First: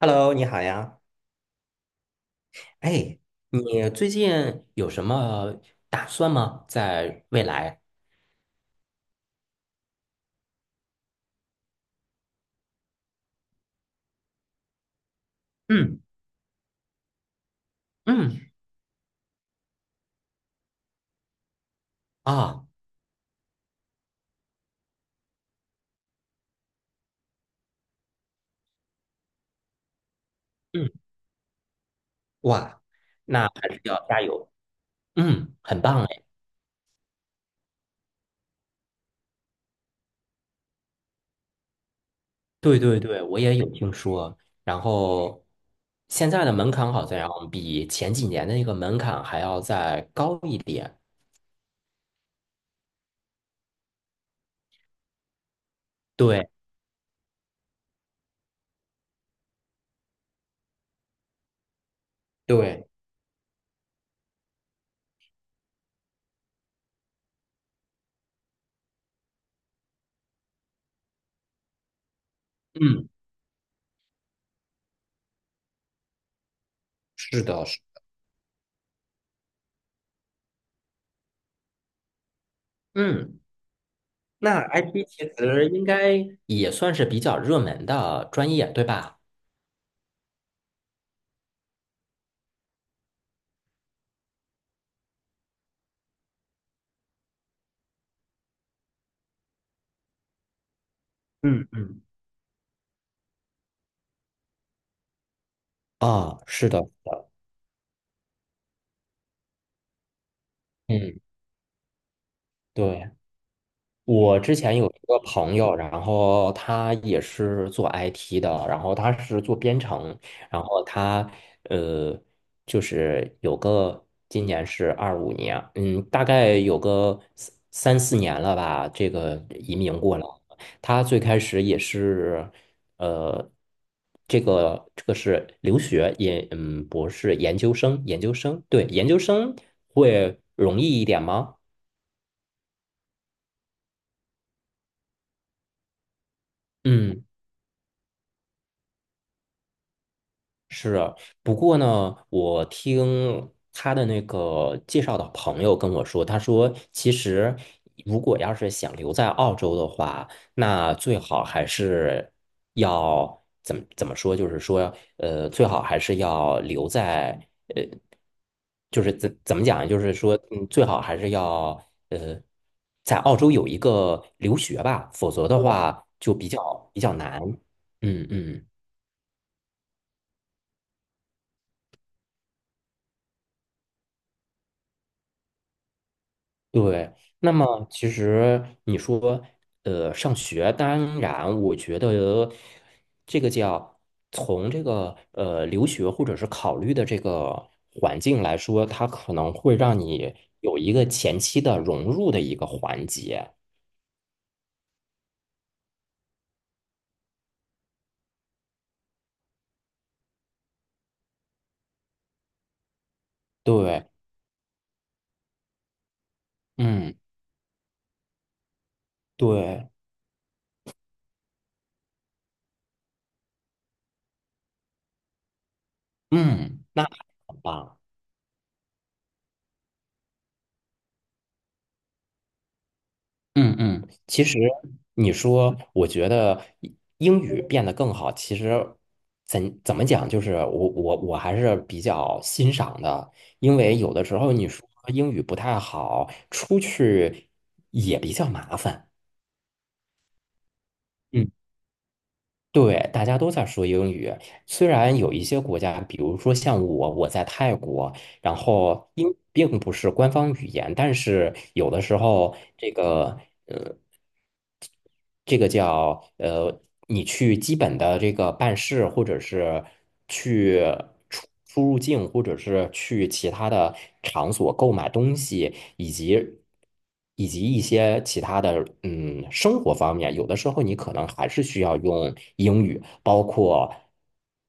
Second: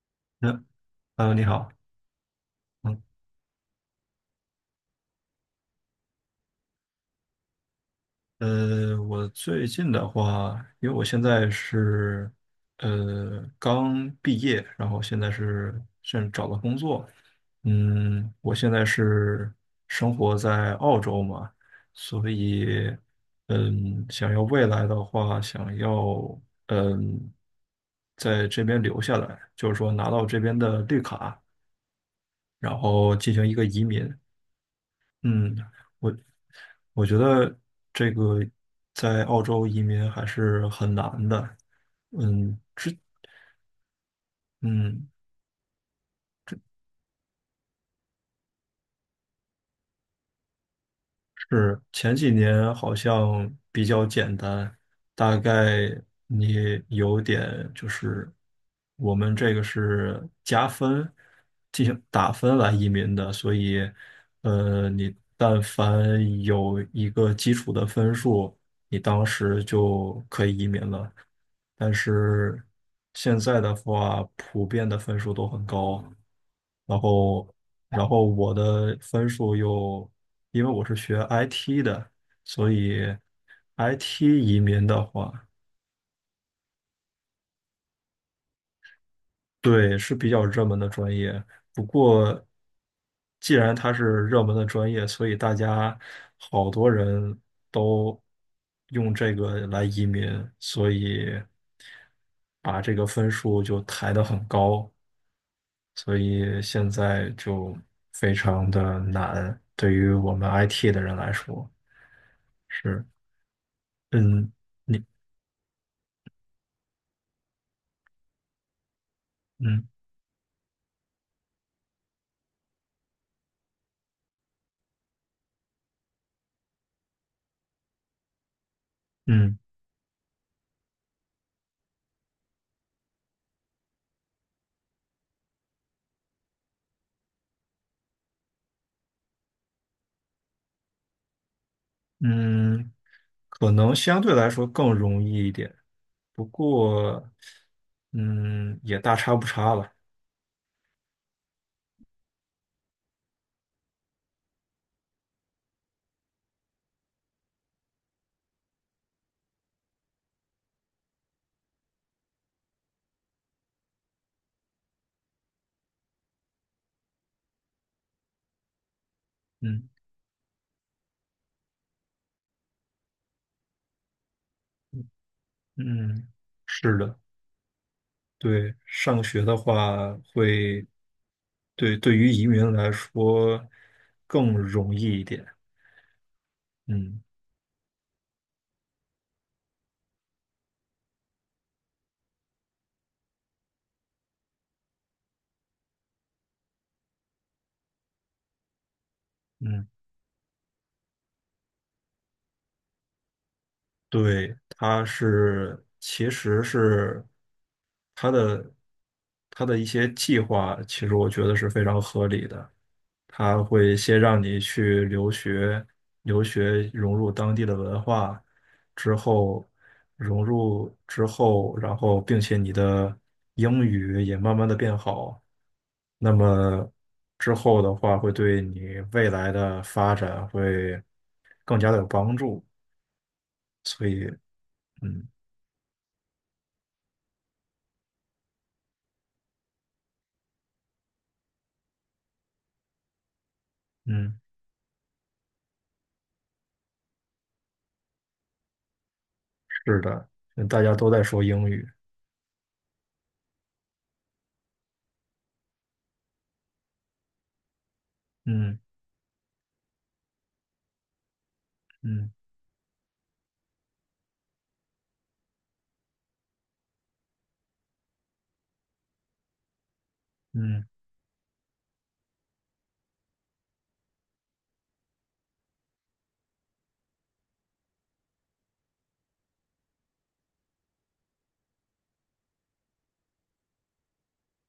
Hello，你好嗯呀。呃，你好。嗯，哎，你最近有什么打算吗？在未来？我最近的话，因为我现在是刚毕业，然后现在是嗯现在找到工作。我嗯现在是生活在澳洲嘛，所啊以想要未来的话，想要嗯在这边留下来，就是说拿到这边的嗯绿卡，然哇，后进行那一个还是移要民。加油。嗯，嗯，很棒我哎。我觉得这个在澳洲移民还是很难的。嗯，对之对对，我也有听说。然嗯，后现在的门槛好像比前几年的那个门槛还要再高一点。是前几年好像比较简单，大概对你有点就是我们这个是加分进行打分来对，移民的，所以你但凡有一个基础的分数，你当时就可以移民了。但是嗯，现在的话，普遍的分数都很高。然是后，的，是然后我的分数又，因为我是学 IT 的，所以 嗯。IT 移那 i 民的 p 其话，实应该也算是比较热门的专业，对吧？对，是比较热门的专业。不过，既然它是热门的专业，所以大家好多人都用这个来移民，所以嗯嗯。把这个分数就抬得很高。所啊，以是的，现在就非常的难，对于我们 IT 的人嗯，来说是，对，我嗯，之前有你，一个朋友，然后他也是做 IT 的，然后他是做编嗯程，然后他呃，就是有个今年是二五年，嗯，大概有个三三四年了吧，这个嗯移民过来。他最开始也是呃，这个是留学研，嗯，博士研究生，研究生，对，研究生会容易一点吗？嗯，可能相对来说更容易一点，不嗯，过，也大差不差了。是啊。不过呢，我听他的那个介绍的朋友跟我说，他说其实如果要是想留在澳洲的话，那最好还是要怎么怎么说，最好还是要留在呃，就是怎怎么嗯讲，最好还是要呃，在澳洲有一个留学吧，否则的话嗯，就比较是的，难。嗯嗯。对，上学的话会，对，对于移民来说更容易一点，对，嗯那么其实你说，上学，当然，我觉得这个叫从这个留学或者是考虑的这个环境来说，它可能会嗯。让你有一个前期的融入的一个环节。对，其实是它的它的一些计划，其实我觉得是非常合理的。它会对，先让你去留学，留学嗯，融入当地的文化，之后对，融入之后，然后并且你的英语也慢慢的变好，那嗯，么那之很后的棒。话会对你未来的发展会更加的有帮助。嗯嗯，其实嗯你说，我觉得英语变得更好，其实怎怎么讲，就是我还是比较欣赏的，因为有的嗯。时候你说英语不太好，出去也比较麻烦。是的，大家都在说嗯，英语。对，大家都在说英语，虽然有一些国家，比如说像我，我在泰国，然嗯后英语并不是官方语言，但是有的时嗯候这个。这个叫你去基本的这个办事，或者是去嗯出入境，或者是去其他的场所购买东西，以及一些其他的生活方面，有的时候你可能还是需要用英语，包括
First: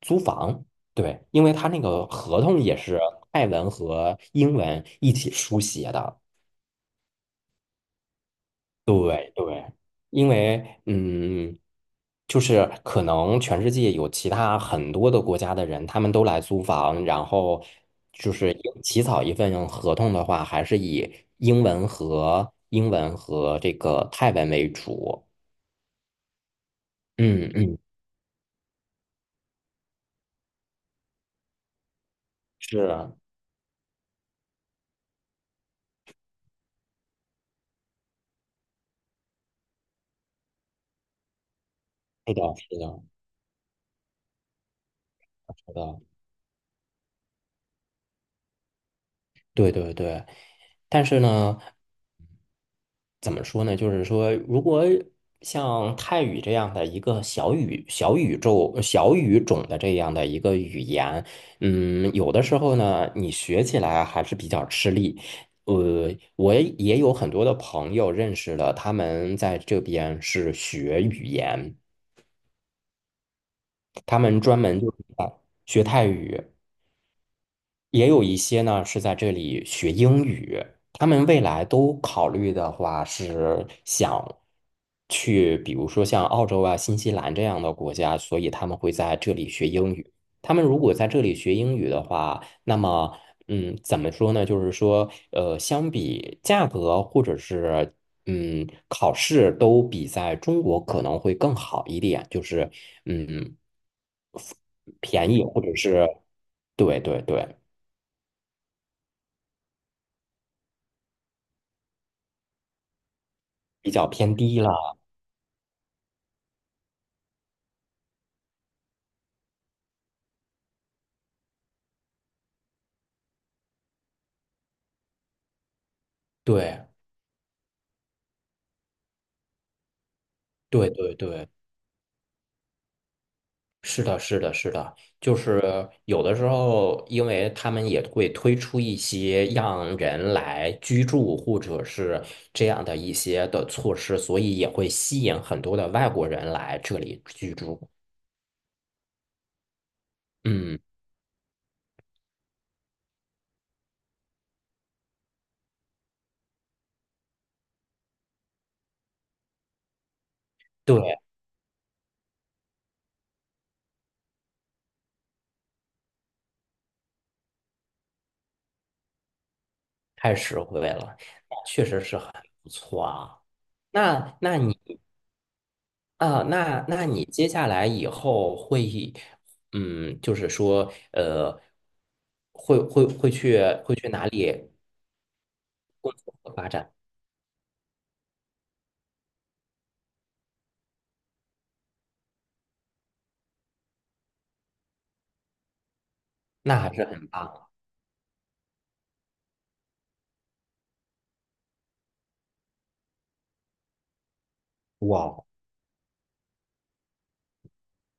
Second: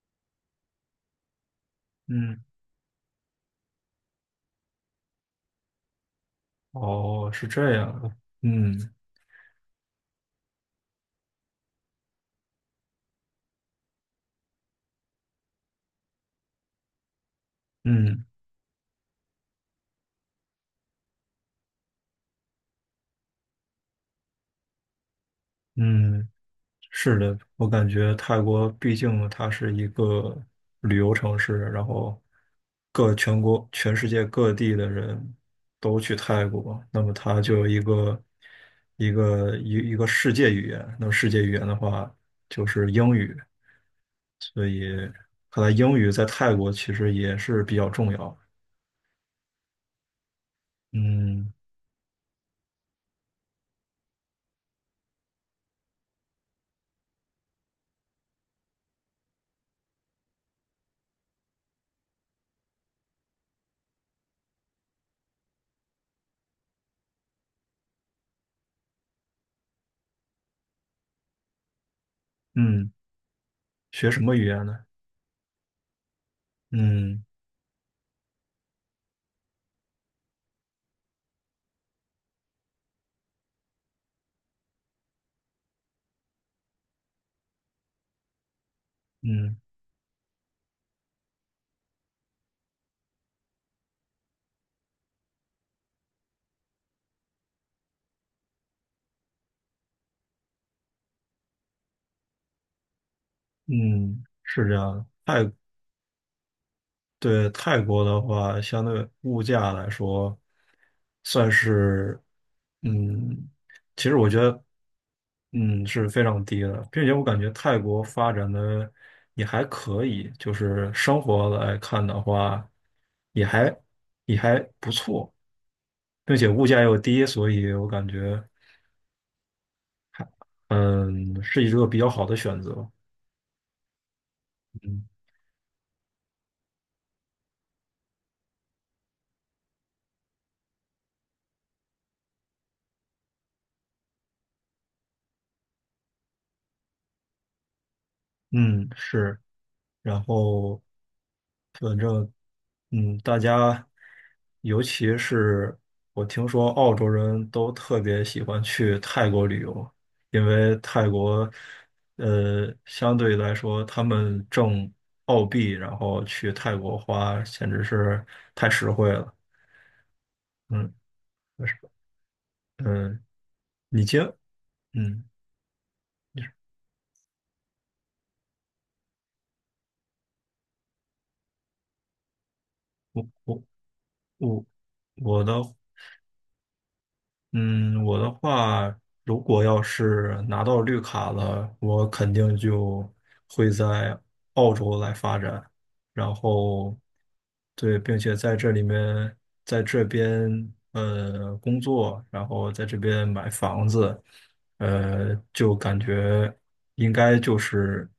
租房，对，因为他那个嗯，合同也是泰文和英文一起书写的。哦，是这样的。嗯对对，因为嗯，就是可能全世界有其他很多的国家的人，他们都来租房，然后嗯就是有起草一份合同的话，还是以英文和这个泰文为主。嗯，是的，嗯我嗯，感觉泰国毕竟它是一个旅游城市，然后是，各全国、全世界各地的人都去泰国，那么它就有一个世界语言。那么世界语言的话，是的，就是是的，英语。看来是英的，语在泰国其实也是比较重要。对对对。但是嗯呢，怎么说呢？就是说，如果像泰语这样的一个小宇宙、小语种的这样的一个语言，嗯，有的时候呢，你学起来还是比较吃力。呃，我也有很多的朋友认识了，他们在这边是学语言，嗯。学他什么们语专言门呢？就是在学泰语。嗯也有一些呢是在这里学英语，他们未来都考虑的话是想去，比如说像澳洲啊、新西兰这样的国家，所以他们会在这里嗯学英语。他们如果在这里学英语的话，那么嗯，怎么说呢？相比价格或者是考试都比在中国可能会更好一点，嗯嗯，是这样的。便宜或者是对对对对，泰国的话，相对物价来说，算是，嗯，比其较实我偏觉低得了。是非常低的，并且我感觉泰国发展的也还可以，就是生活来看的话，也还也还不错，并且物价对又低，所以我感觉对对嗯对，是一个比较好的选择。是的，是的，是的，嗯就是有的时候，因为他们也会推出一些让人来居住或者是这样的一些的措施，所以也会吸引很多的外国人来这里居住。嗯是。然嗯，后反正大家尤其是我听说澳洲人都特别喜欢去泰国旅游，因为泰对，国相对来说他们挣澳币，然后去泰国花简直是太实惠了。太实惠嗯，了，那就是，确实是很不错嗯，啊。你接，那那你嗯，你说那那你接下来以后会，嗯，就是说，呃，我会去我会去哪我里我的。发展？嗯，我的话，如果要是拿到绿卡了，我肯定就会在澳洲来发展，然那还后是很棒，对，并且在这里面，在这边工作，然后在这边买房子，哇，就感觉应该就是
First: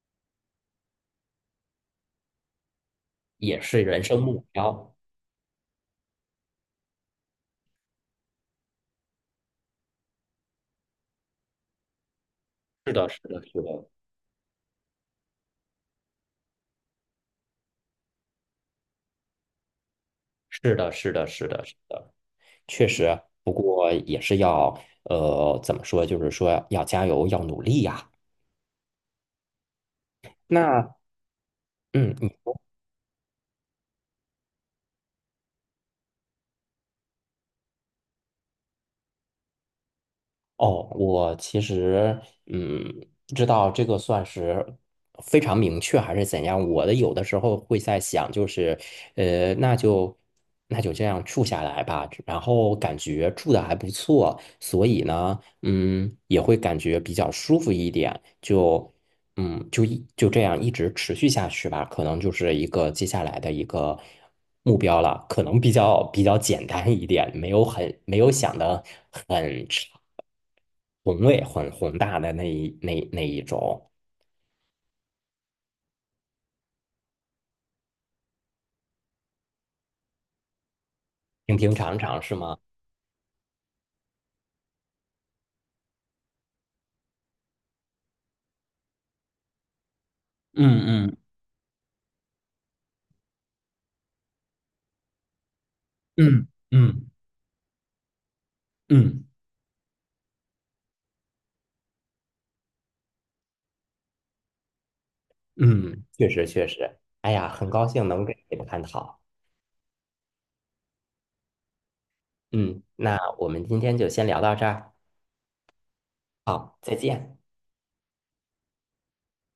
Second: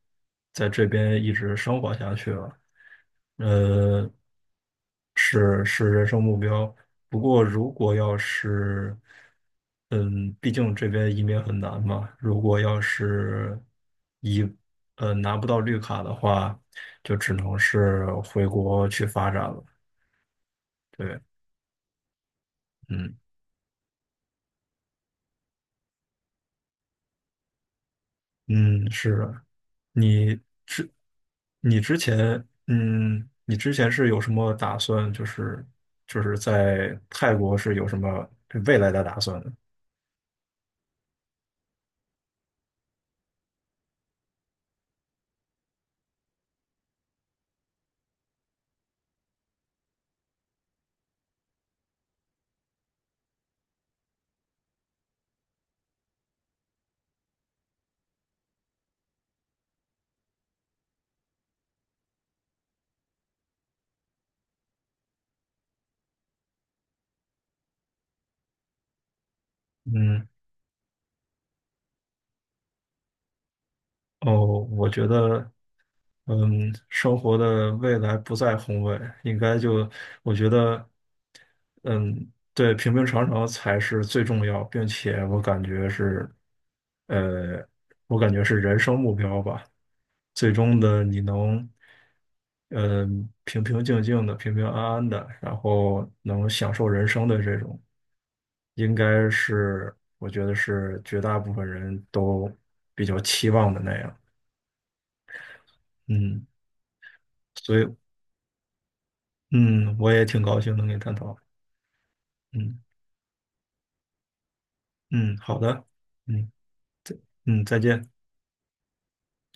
在这边一直生活下去了，也是人呃，生目标。是人生目标。不过如果要是，毕竟这边移民很难嘛，如果要是的，是的，是是的，移，拿不到绿卡的话，就只能是回国去发展了。是的，是对，的，是的，是的。嗯。不过也是要，怎么说？就是说要加油，要努力呀。嗯，是的，你之那，嗯，你之前是有什么打算？就是在泰国是有什么未来的打算哦，我其实嗯，不知道这个算是非常明确还是怎样。我的有的时候会在想，就是呃，那就那就这样住下来吧。然后感觉住的还不错，所以呢，嗯，也会感觉比较舒服一点。就这样一直持续下去吧，可能就是一个接下来的一个目标了，可能比较简单一点，没有想的很长。嗯。宏伟、很宏大的那一种，哦，我觉得，生活的未来不在宏伟，应该就，我觉得，平平常常是吗？对，平平常常才是最重要，并且我感觉是，呃，我感觉是人生目标吧。最终的嗯嗯你能，呃，平平静静的、平平安安的，然后嗯能享受人嗯生的这种，应嗯该是我觉得是绝大部分人都比较期望的那样。嗯，确嗯，实确实。哎呀，很所以高兴能给你探讨。嗯，我也挺高兴能跟你探讨。嗯嗯，那我们今天就先聊到这儿。嗯，好的，嗯好，再见。嗯，再见。